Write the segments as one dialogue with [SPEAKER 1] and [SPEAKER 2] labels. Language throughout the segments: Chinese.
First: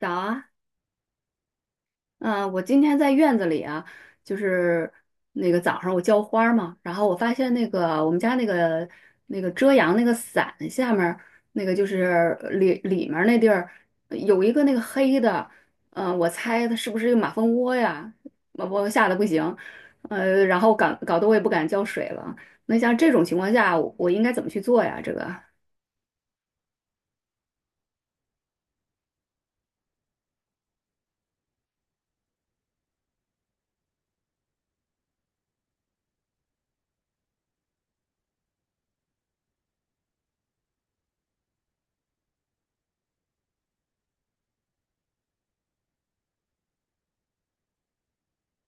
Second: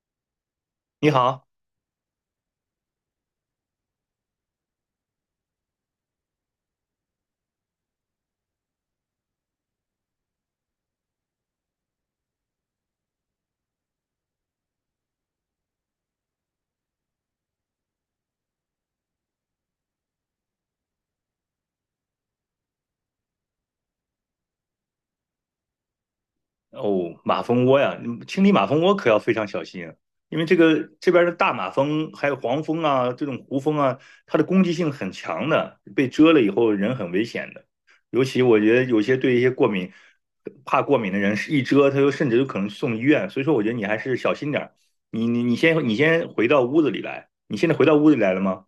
[SPEAKER 1] 早啊，
[SPEAKER 2] 你好。
[SPEAKER 1] 嗯，我今天在院子里啊，就是那个早上我浇花儿嘛，然后我发现那个我们家那个那个遮阳那个伞下面儿那个就是里面儿那地儿有一个那个黑的，我猜它是不是一个马蜂窝呀？我吓得不行，然后搞得我也不敢浇水了。那像这种情况下，我应该怎么去做呀？这个？
[SPEAKER 2] 哦，马蜂窝呀，你清理马蜂窝可要非常小心啊。因为这个这边的大马蜂还有黄蜂啊，这种胡蜂啊，它的攻击性很强的，被蛰了以后人很危险的。尤其我觉得有些对一些过敏、怕过敏的人，是一蛰他就甚至有可能送医院。所以说，我觉得你还是小心点儿。你先回到屋子里来，你现在回到屋子里来了吗？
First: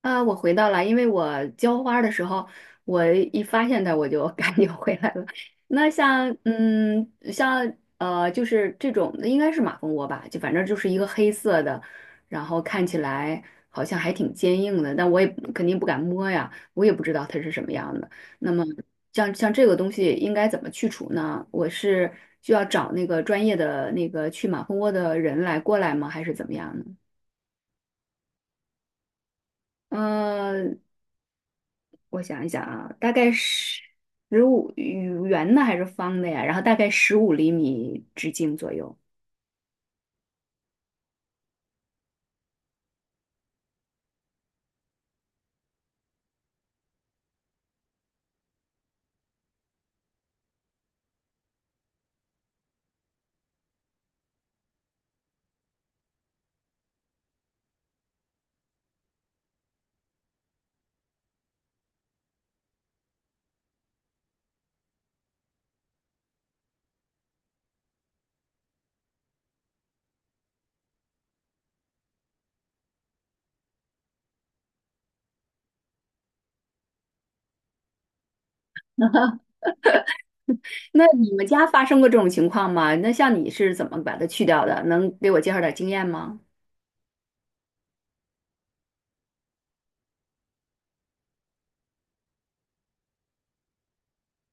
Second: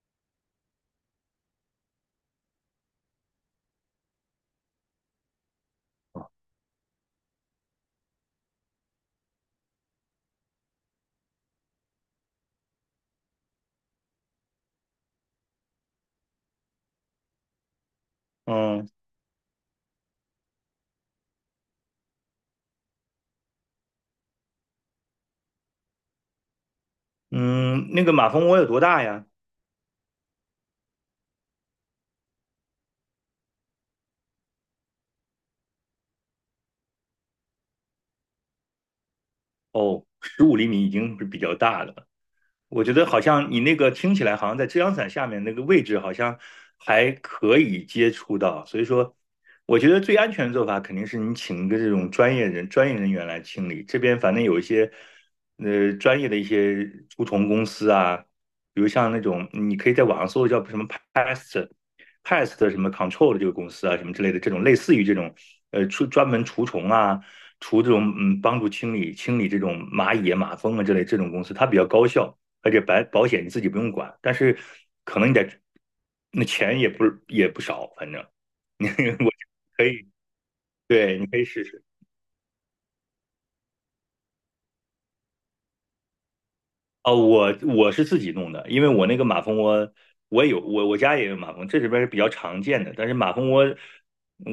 [SPEAKER 1] 啊，我回到了，因为我浇花儿的时候，我一发现它，我就 赶紧回来了。那像，就是这种应该是马蜂窝吧，就反正就是一个黑色的，然后看起来好像还挺坚硬的，但我也肯定不敢摸呀，我也不知道它是什么样的。那么
[SPEAKER 2] 嗯
[SPEAKER 1] 像这个东西应该怎么去除呢？我是需要找那个专业的那个去马蜂窝的人来过来吗？还是怎么样呢？
[SPEAKER 2] 嗯，那个马蜂窝有多大呀？
[SPEAKER 1] 嗯，我想一想啊，大概十五圆的还是方的呀？然后大概15厘米直径左右。
[SPEAKER 2] 哦，15厘米已经是比较大的了。我觉得好像你那个听起来好像在遮阳伞下面那个位置好像还可以接触到，所以说我觉得最安全的做法肯定是你请一个这种专业人员来清理。这边反正有一些专业的一些除虫公司啊，比如像那种你可以在网上搜叫什么 pest pest 什么 control 的这个公司啊，什么之类的这种类似于这种专门除虫啊。除这种帮助清理清理这种蚂蚁啊马蜂啊之类这种公司，它比较高效。而且保险你自己不用管，但是可能你得那钱也不少，反正你 我可以，
[SPEAKER 1] 那
[SPEAKER 2] 对，你
[SPEAKER 1] 你
[SPEAKER 2] 可以
[SPEAKER 1] 们
[SPEAKER 2] 试
[SPEAKER 1] 家
[SPEAKER 2] 试。
[SPEAKER 1] 发生过这种情况吗？那像你是怎么把它去掉的？能给我介绍点经验吗？
[SPEAKER 2] 哦，我是自己弄的，因为我那个马蜂窝，我家也有马蜂，这里边是比较常见的。但是马蜂窝，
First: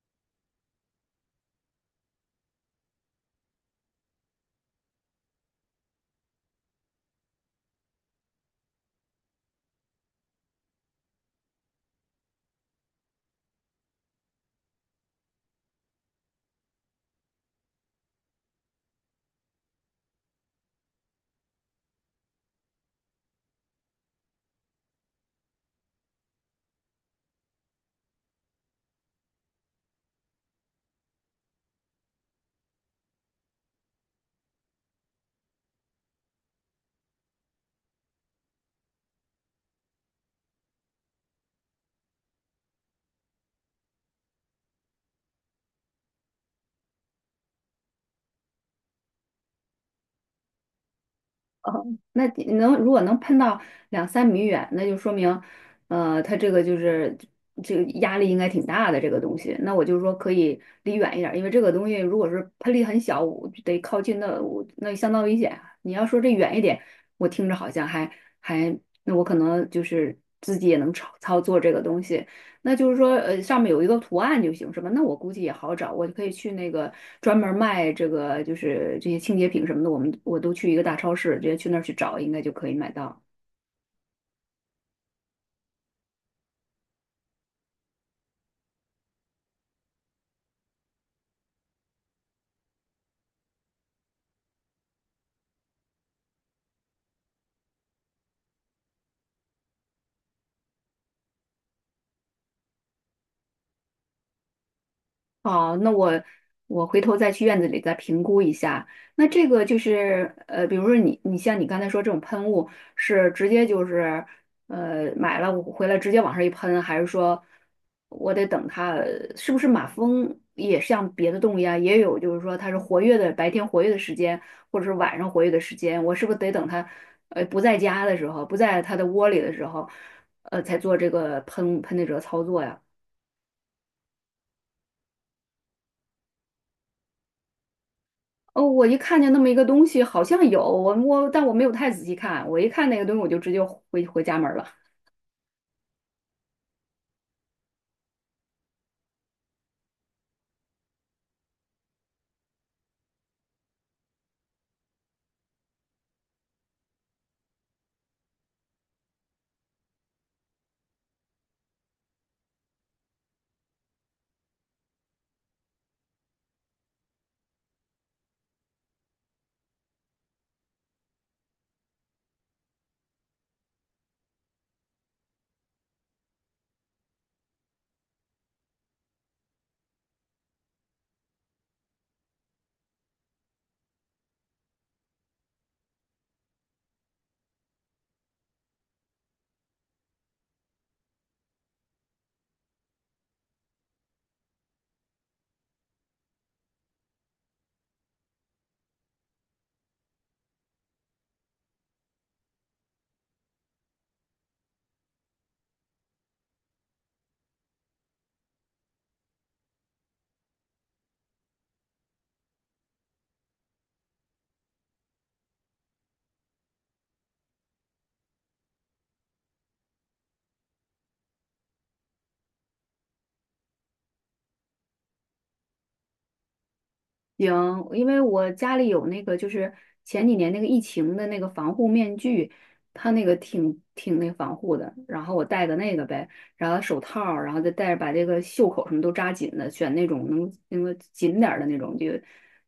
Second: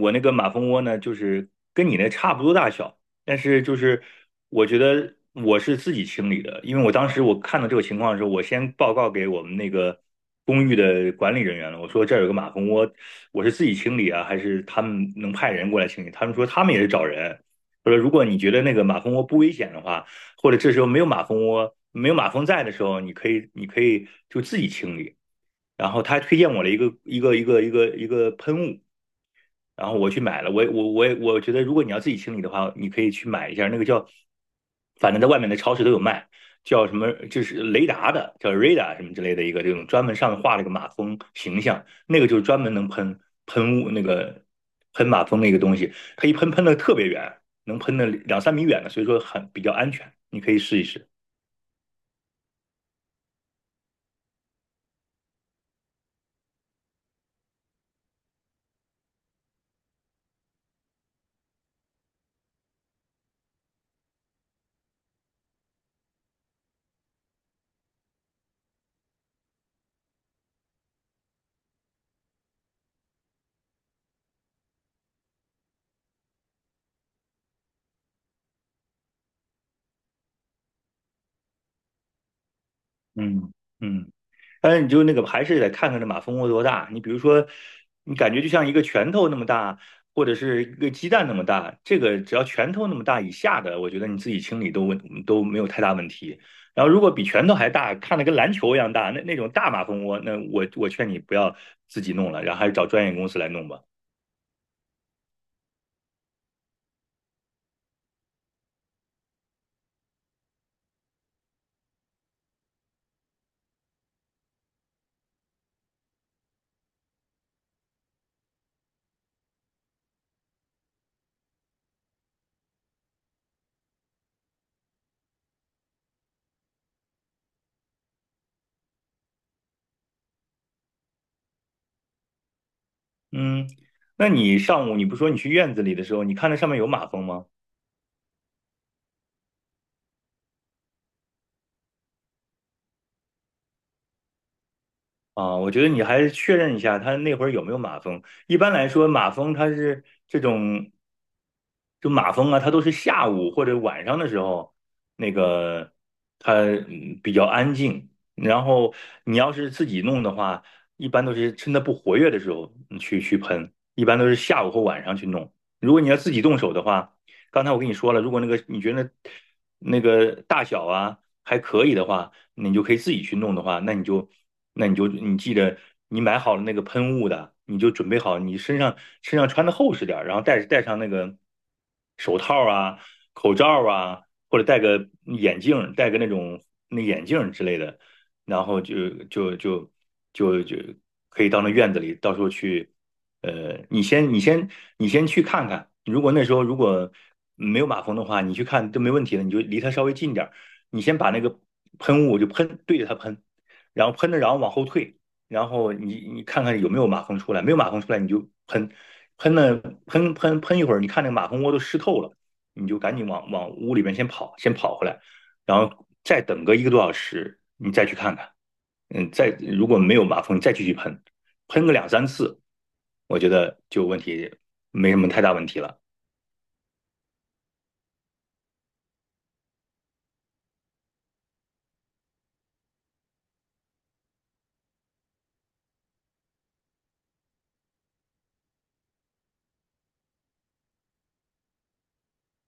[SPEAKER 2] 我那个马蜂窝呢，就是跟你那差不多大小，但是就是我觉得我是自己清理的，因为我当时我看到这个情况的时候，我先报告给我们那个公寓的管理人员了，我说这儿有个马蜂窝，我是自己清理啊，还是他们能派人过来清理？他们说他们也是找人，他说如果你觉得那个马蜂窝不危险的话。或者这时候没有马蜂窝、没有马蜂在的时候，你可以就自己清理。然后他还推荐我了一个喷雾，然后我去买了，我觉得，如果你要自己清理的话，你可以去买一下那个叫，反正在外面的超市都有卖，叫什么就是雷达的，叫 r 达什么之类的一个这种专门上面画了个马蜂形象，那个就是专门能喷喷雾那个喷马蜂那个东西，它一喷喷的特别远，能喷的两三米远的，所以说很比较安全，你可以试一试。
[SPEAKER 1] 嗯那你能如果能喷到两三米远，那就说明，它这个就是这个压力应该挺大的这个东西。那我就说可以离远一点儿，因为这个东西如果是喷力很小，我就得靠近那我那相当危险啊你要说这远一点，我听着好像还还，那我可能就是自己也能操作这个东西，那就是说，上面有一个图案就行，是吧？那我估计也好找，我就可以去那个专门卖这个，就是这些清洁品什么的，我都去一个大超市，直接去那儿去找，应该就可以买到。
[SPEAKER 2] 嗯嗯，但是你就那个还是得看看这马蜂窝多大。你比如说，你感觉就像一个拳头那么大，或者是一个鸡蛋那么大，这个只要拳头那么大以下的，我觉得你自己清理都没有太大问题。然后如果比拳头还大，看得跟篮球一样大，那种大马蜂窝，那我劝你不要自己弄了，然后还是找专业公司来弄吧。
[SPEAKER 1] 好，那我回头再去院子里再评估一下。那这个就是比如说你像你刚才说这种喷雾是直接就是买了我回来直接往上一喷，还是说我得等它是不是马蜂也像别的动物一样，也有就是说它是活跃的白天活跃的时间，或者是晚上活跃的时间，我是不是得等它不在家的时候，不在它的窝里的时候，才做这个喷的这个操作呀？
[SPEAKER 2] 嗯，那你上午你不说你去院子里的时候，你看那上面有马蜂吗？
[SPEAKER 1] 哦，我一看见那么一个东西，好像有我，但我没有太仔细看。我一看那个东西，我就直接回家门儿了。
[SPEAKER 2] 啊，我觉得你还是确认一下他那会儿有没有马蜂。一般来说，马蜂它是这种，就马蜂啊，它都是下午或者晚上的时候，那个它比较安静。然后你要是自己弄的话，一般都是趁它不活跃的时候去喷，一般都是下午或晚上去弄。如果你要自己动手的话，刚才我跟你说了，如果那个你觉得那个大小啊还可以的话。你就可以自己去弄的话，那你就你记得你买好了那个喷雾的，你就准备好你身上穿的厚实点儿，然后戴上那个手套啊、口罩啊，或者戴个眼镜，戴个那眼镜之类的。然后就可以到那院子里，到时候去，呃，你先你先你先去看看，如果那时候没有马蜂的话，你去看都没问题的，你就离它稍微近点，你先把那个喷雾就喷对着它喷，然后喷着，然后往后退，然后你看看有没有马蜂出来，没有马蜂出来你就喷，喷了喷喷喷一会儿，你看那个马蜂窝都湿透了，你就赶紧往屋里面先跑回来，然后再等个一个多小时，你再去看看，再如果没有马蜂，你再继续喷，喷个两三次，我觉得就问题没什么太大问题了。
[SPEAKER 1] 行，因为我家里有那个，就是前几年那个疫情的那个防护面具，它那个挺那防护的，然后我戴的那个呗，然后手套儿然后再戴着把这个袖口什么都扎紧的，选那种能那个紧点儿的那种，就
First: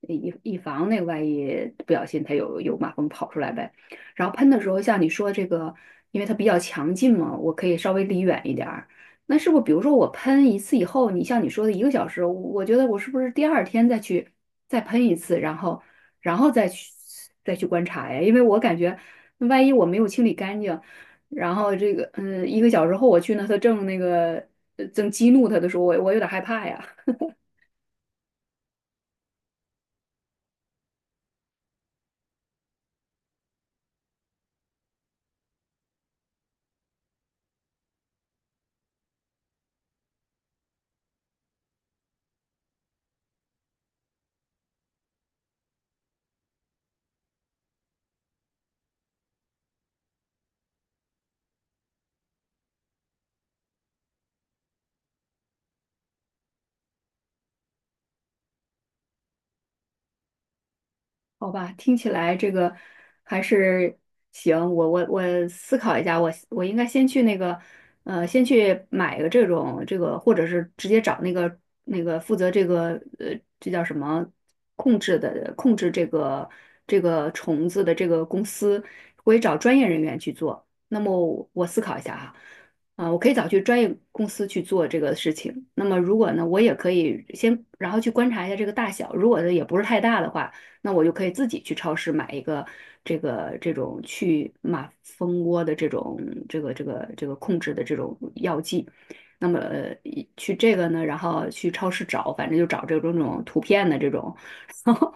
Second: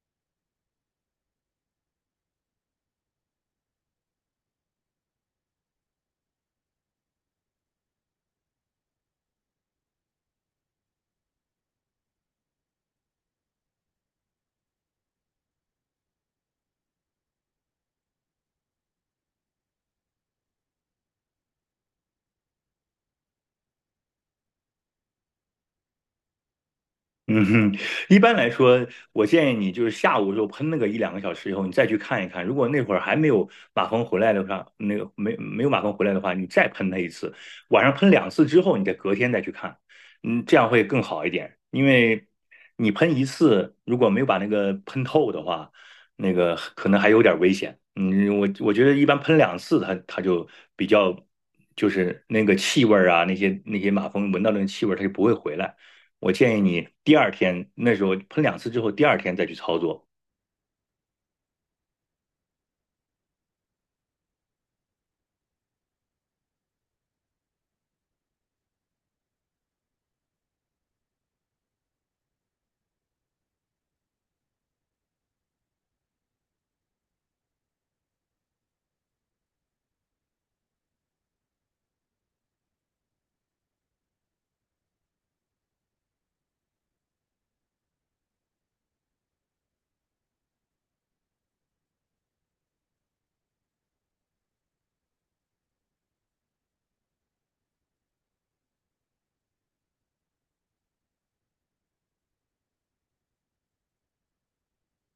[SPEAKER 1] 以防那个万一不小心它有马蜂跑出来呗。然后喷的时候，像你说这个，因为它比较强劲嘛，我可以稍微离远一点儿，那是不是比如说我喷一次以后，你像你说的一个小时，我觉得我是不是第二天再去再喷一次，然后再去观察呀？因为我感觉万一我没有清理干净，然后这个一个小时后我去呢，它正那个呃正激怒它的时候，我有点害怕呀。
[SPEAKER 2] 嗯哼，一般来说，我建议你就是下午就喷那个一两个小时以后，你再去看一看。如果那会儿还没有马蜂回来的话，没有马蜂回来的话，你再喷它一次，晚上喷两次之后，你再隔天再去看，嗯，这样会更好一点。因为你喷一次，如果没有把那个喷透的话，那个可能还有点危险。嗯，我觉得一般喷两次它就比较就是那个气味儿啊，那些马蜂闻到那个气味儿，它就不会回来。我建议你第二天那时候喷两次之后，第二天再去操作。
[SPEAKER 1] 好吧，听起来这个还是行。我思考一下，我应该先去那个，先去买个这种这个，或者是直接找那个那个负责这个这叫什么控制的控制这个虫子的这个公司，我也找专业人员去做。那么我思考一下哈，啊，我可以找去专业公司去做这个事情。那么如果呢，我也可以先然后去观察一下这个大小，如果呢也不是太大的话。那我就可以自己去超市买一个这个这种去马蜂窝的这种这个控制的这种药剂。那么一去这个呢，然后去超市找，反正就找这种图片的这种，然后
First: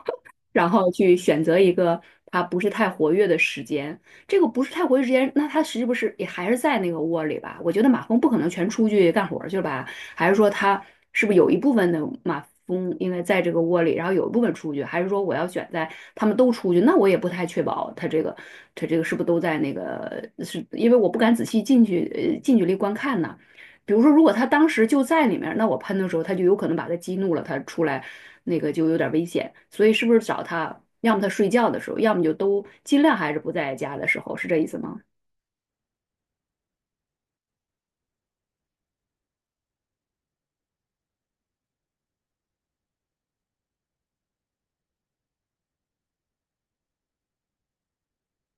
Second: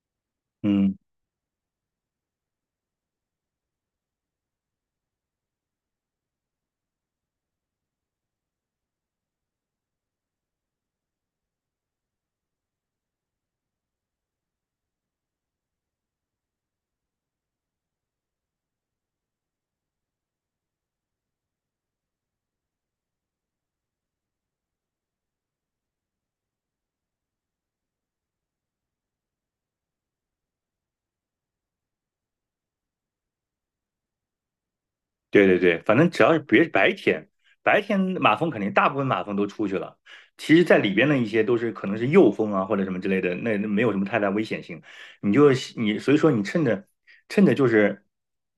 [SPEAKER 1] 然后
[SPEAKER 2] 嗯，
[SPEAKER 1] 去选择一个它不是太活跃的时间。这个不是太活跃时间，那它是不是也还是在那个窝里吧？我觉得马蜂不可能全出去干活儿去了吧？还是说它是不是有一部分的马蜂应该在这个窝里，然后有一部分出去？还是说我要选在它们都出去？那我也不太确保它这个是不是都在那个，是因为我不敢仔细进去近距离观看呢。比如说，如果它当时就在里面那我喷的时候，它就有可能把它激怒了，它出来那个就有点危险。所以是不是找他，要么他睡觉的时候，要么就都尽量还是不在家的时候，是这意思吗？
[SPEAKER 2] 对对对，反正只要是别是白天，白天马蜂肯定大部分马蜂都出去了。其实，在里边的一些都是可能是幼蜂啊或者什么之类的，那没有什么太大危险性。你就你所以说你趁着就是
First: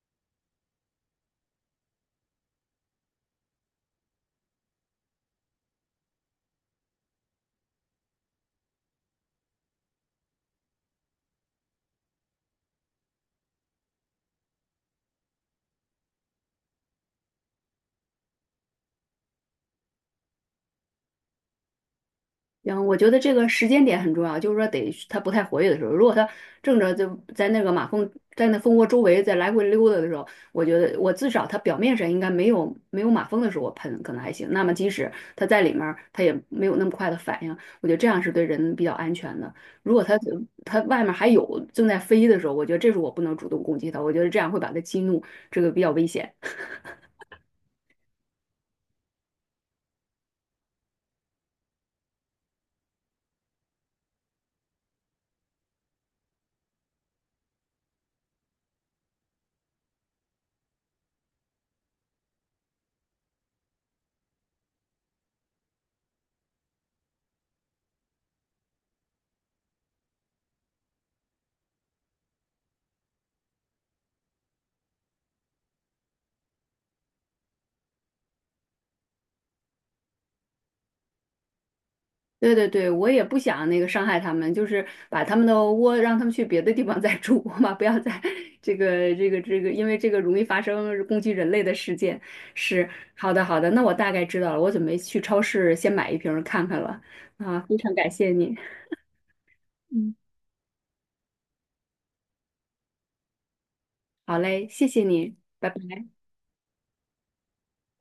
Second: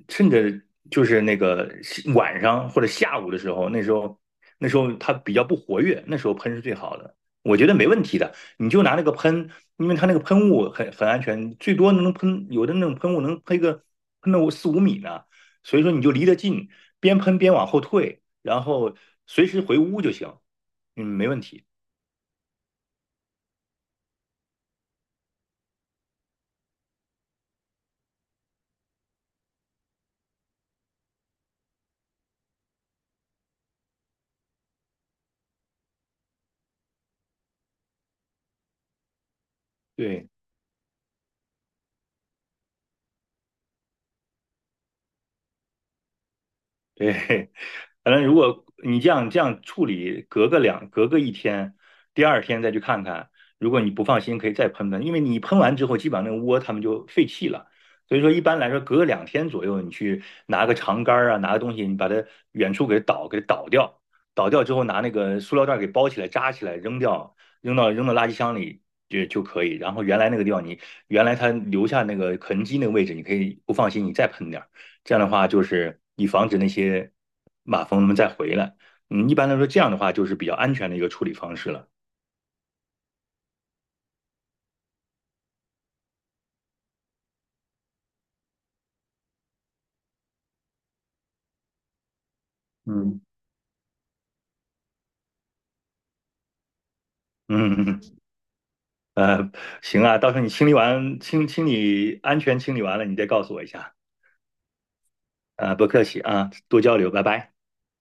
[SPEAKER 2] 趁着那个晚上或者下午的时候，那时候它比较不活跃，那时候喷是最好的。我觉得没问题的，你就拿那个喷，因为它那个喷雾很安全，最多能喷有的那种喷雾能喷个喷到四五米呢。所以说你就离得近，边喷边往后退，然后随时回屋就行，没问题。
[SPEAKER 1] 然后我觉得这个时间点很重要，就是说得它不太活跃的时候，如果它正着就在那个马蜂在那蜂窝周围在来回溜达的时候，我觉得我至少它表面上应该没有马蜂的时候我喷可能还行，那么即使它在里面儿，它也没有那么快的反应，我觉得这样是对人比较安全的。如果它
[SPEAKER 2] 对。
[SPEAKER 1] 它外面还有正在飞的时候，我觉得这时候我不能主动攻击它，我觉得这样会把它激怒，这个比较危险。
[SPEAKER 2] 对，反正如果你这样处理，隔个一天，第二天再去看看。如果你不放心，可以再喷喷，因为你喷完之后，基本上那个窝它们就废弃了。所以说，一般来说，隔个2天左右，你去拿个长杆儿啊，拿个东西，你把它远处给倒掉，倒掉之后，拿那个塑料袋儿给包起来，扎起来，扔掉，扔到垃圾箱里就可以。然后原来它留下那个痕迹那个位置，你可以不放心，你再喷点儿。这样的话，就是以防止那些马蜂们再回来。一般来说，这样的话就是比较安全的一个处理方式了。
[SPEAKER 1] 对对对，我也不想那个伤害他们，就是把他们的窝让他们去别的地方再住 嘛，不要在 这个，因为这个容易发生攻击人类的事件。是，
[SPEAKER 2] 嗯
[SPEAKER 1] 好的好的，那我大概知道了，我准备去超市先买一瓶儿看看了。啊，非常
[SPEAKER 2] 嗯
[SPEAKER 1] 感谢你，
[SPEAKER 2] 呃，行
[SPEAKER 1] 嗯，
[SPEAKER 2] 啊，到时候你清理完清清理安全清理完了，你再告诉我一下。
[SPEAKER 1] 好嘞，谢谢你，拜
[SPEAKER 2] 不客
[SPEAKER 1] 拜。
[SPEAKER 2] 气啊，多交流，拜拜。